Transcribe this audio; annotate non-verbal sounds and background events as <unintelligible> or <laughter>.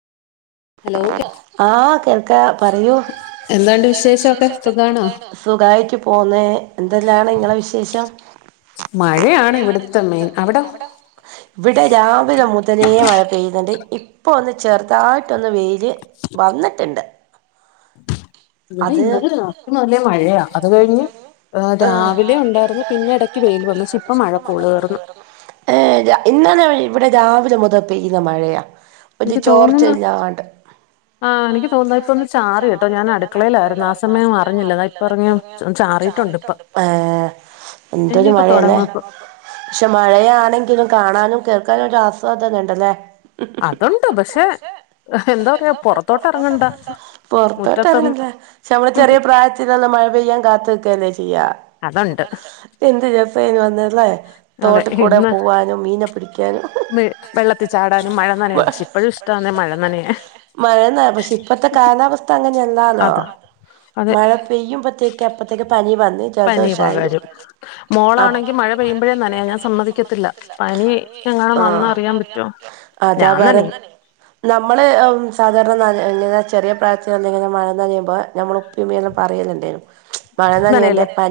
hello കേ ആഹ് കേൾക്കാ പറയൂ എന്താണ്ട് എന്നാ ണ്ട് വിശേഷമൊക്കെ വിശേഷോക്കെ സുഖാണോ സുഖായിട്ട് പോന്നേ എന്തെല്ലാണ് ങ്ങളെ വിശേഷം മഴയാണ് ഇവിടെത്തെ മെയിൻ അവിടെ ഇവിടെ രാവിലെ മുതലേ മഴ ത പെയ്യുന്നുണ്ട് ഇപ്പൊ ഒന്ന് ചെറുതായിട്ടൊന്ന് വെയില് വന്നട്ടിണ്ട് ഇവിടെ ഇന്നലെ രാത്രി മുതലേ മഴയാ അത് കഴിഞ്ഞ് ഏ രാവിലെ ഉണ്ടായിരുന്നു പിന്നെ ഇടക്ക് വെയിൽ വന്നു ക്ഷേ ഇപ്പ മഴക്കോളുകേറുന്നു <unintelligible> അ ഇവിടെ രാവിലെ മുതൽ പെയ്യുന്ന മഴയാ ഒരു എനിക്ക് തോന്നുന്നു ചോർച്ഛഇല്ലാണ്ട് ആ എനിക്ക് തോന്നുന്നു ഇപ്പ ഒന്ന് ചാറികേട്ടോ ഞാൻ അടുക്കളയിലായിരുന്നു ആ സമയം അറിഞ്ഞില്ല അതാ ഇപ്പ ഇറങ്ങി ചാറിയിട്ടുണ്ട് ഇപ്പൊ ചാറിട്ടുണ്ട് ഇപ്പ ആ എന്തൊരു ഇനിയിപ്പ മഴയല്ലേ തുടങ്ങും ഇപ്പൊ പക്ഷെ മഴയാണെങ്കിലും കാണാനും കേൾക്കാനും ഒരസ് വാത്ക്കെണ്ടല്ലേ അതുണ്ട്‌ പക്ഷേ ന്തോപ്പ പൊറത്തോട്ട് എറങ്ങണ്ട പൊറത്തോട്ട് മുറ്റത്തും ഇറങ്ങണ്ട നമ്മളെ ചെറിയ പ്രായത്തിലെല്ലാം മഴ പെയ്യാൻ കാത്ത്ക്കുകല്ലേ ചെയ്യുക അതുണ്ട് അതൊണ്ട് എന്ത് രസേനു അന്നല്ലേ അതെ തോട്ടികൂടെ ഇന്ന് പോവാനും മീനെ പിടിക്കാനും വെ- വെള്ളത്തിൽ ചാടാനും വെള്ളത്തിചടാനും മഴ നനയാൻ പക്ഷെ ഇപ്പോഴും <unintelligible> ഇപ്പഴും ഇഷ്ടമാണ് ഇഷ്ടാണ് മഴ നനയാൻ മഴ ന പക്ഷെ ഇപ്പ ഴത്തെ കാലാവസ്ഥ അങ്ങനെല്ലാലോ അത് അതെ മഴ പെയ്യുമ്പഴത്തേക്ക് അപ്പത്തേക്ക് പനി വന്ന പനി ജലദോഷായി അ മോളാണെങ്കി മഴ പെയ്യുമ്പയെ നനയും ഞാൻ സമ്മതിക്കത്തില്ല പനി ആ വന്നാ അറിയാൻ പറ്റോ അതാ ഞാൻ നനയും പറഞ്ഞെ നമ്മള് സാധാ ഇങ്ങനെ ചെറിയ പ്രായത്തിൽ ഇങ്ങനെ മഴ നനിയുമ്പോ നമ്മൾ ഉപ്പ ഉമ്മല്ലോ പറയലണ്ടേനു വളന്ന നനയല്ലേ എന്റെ പ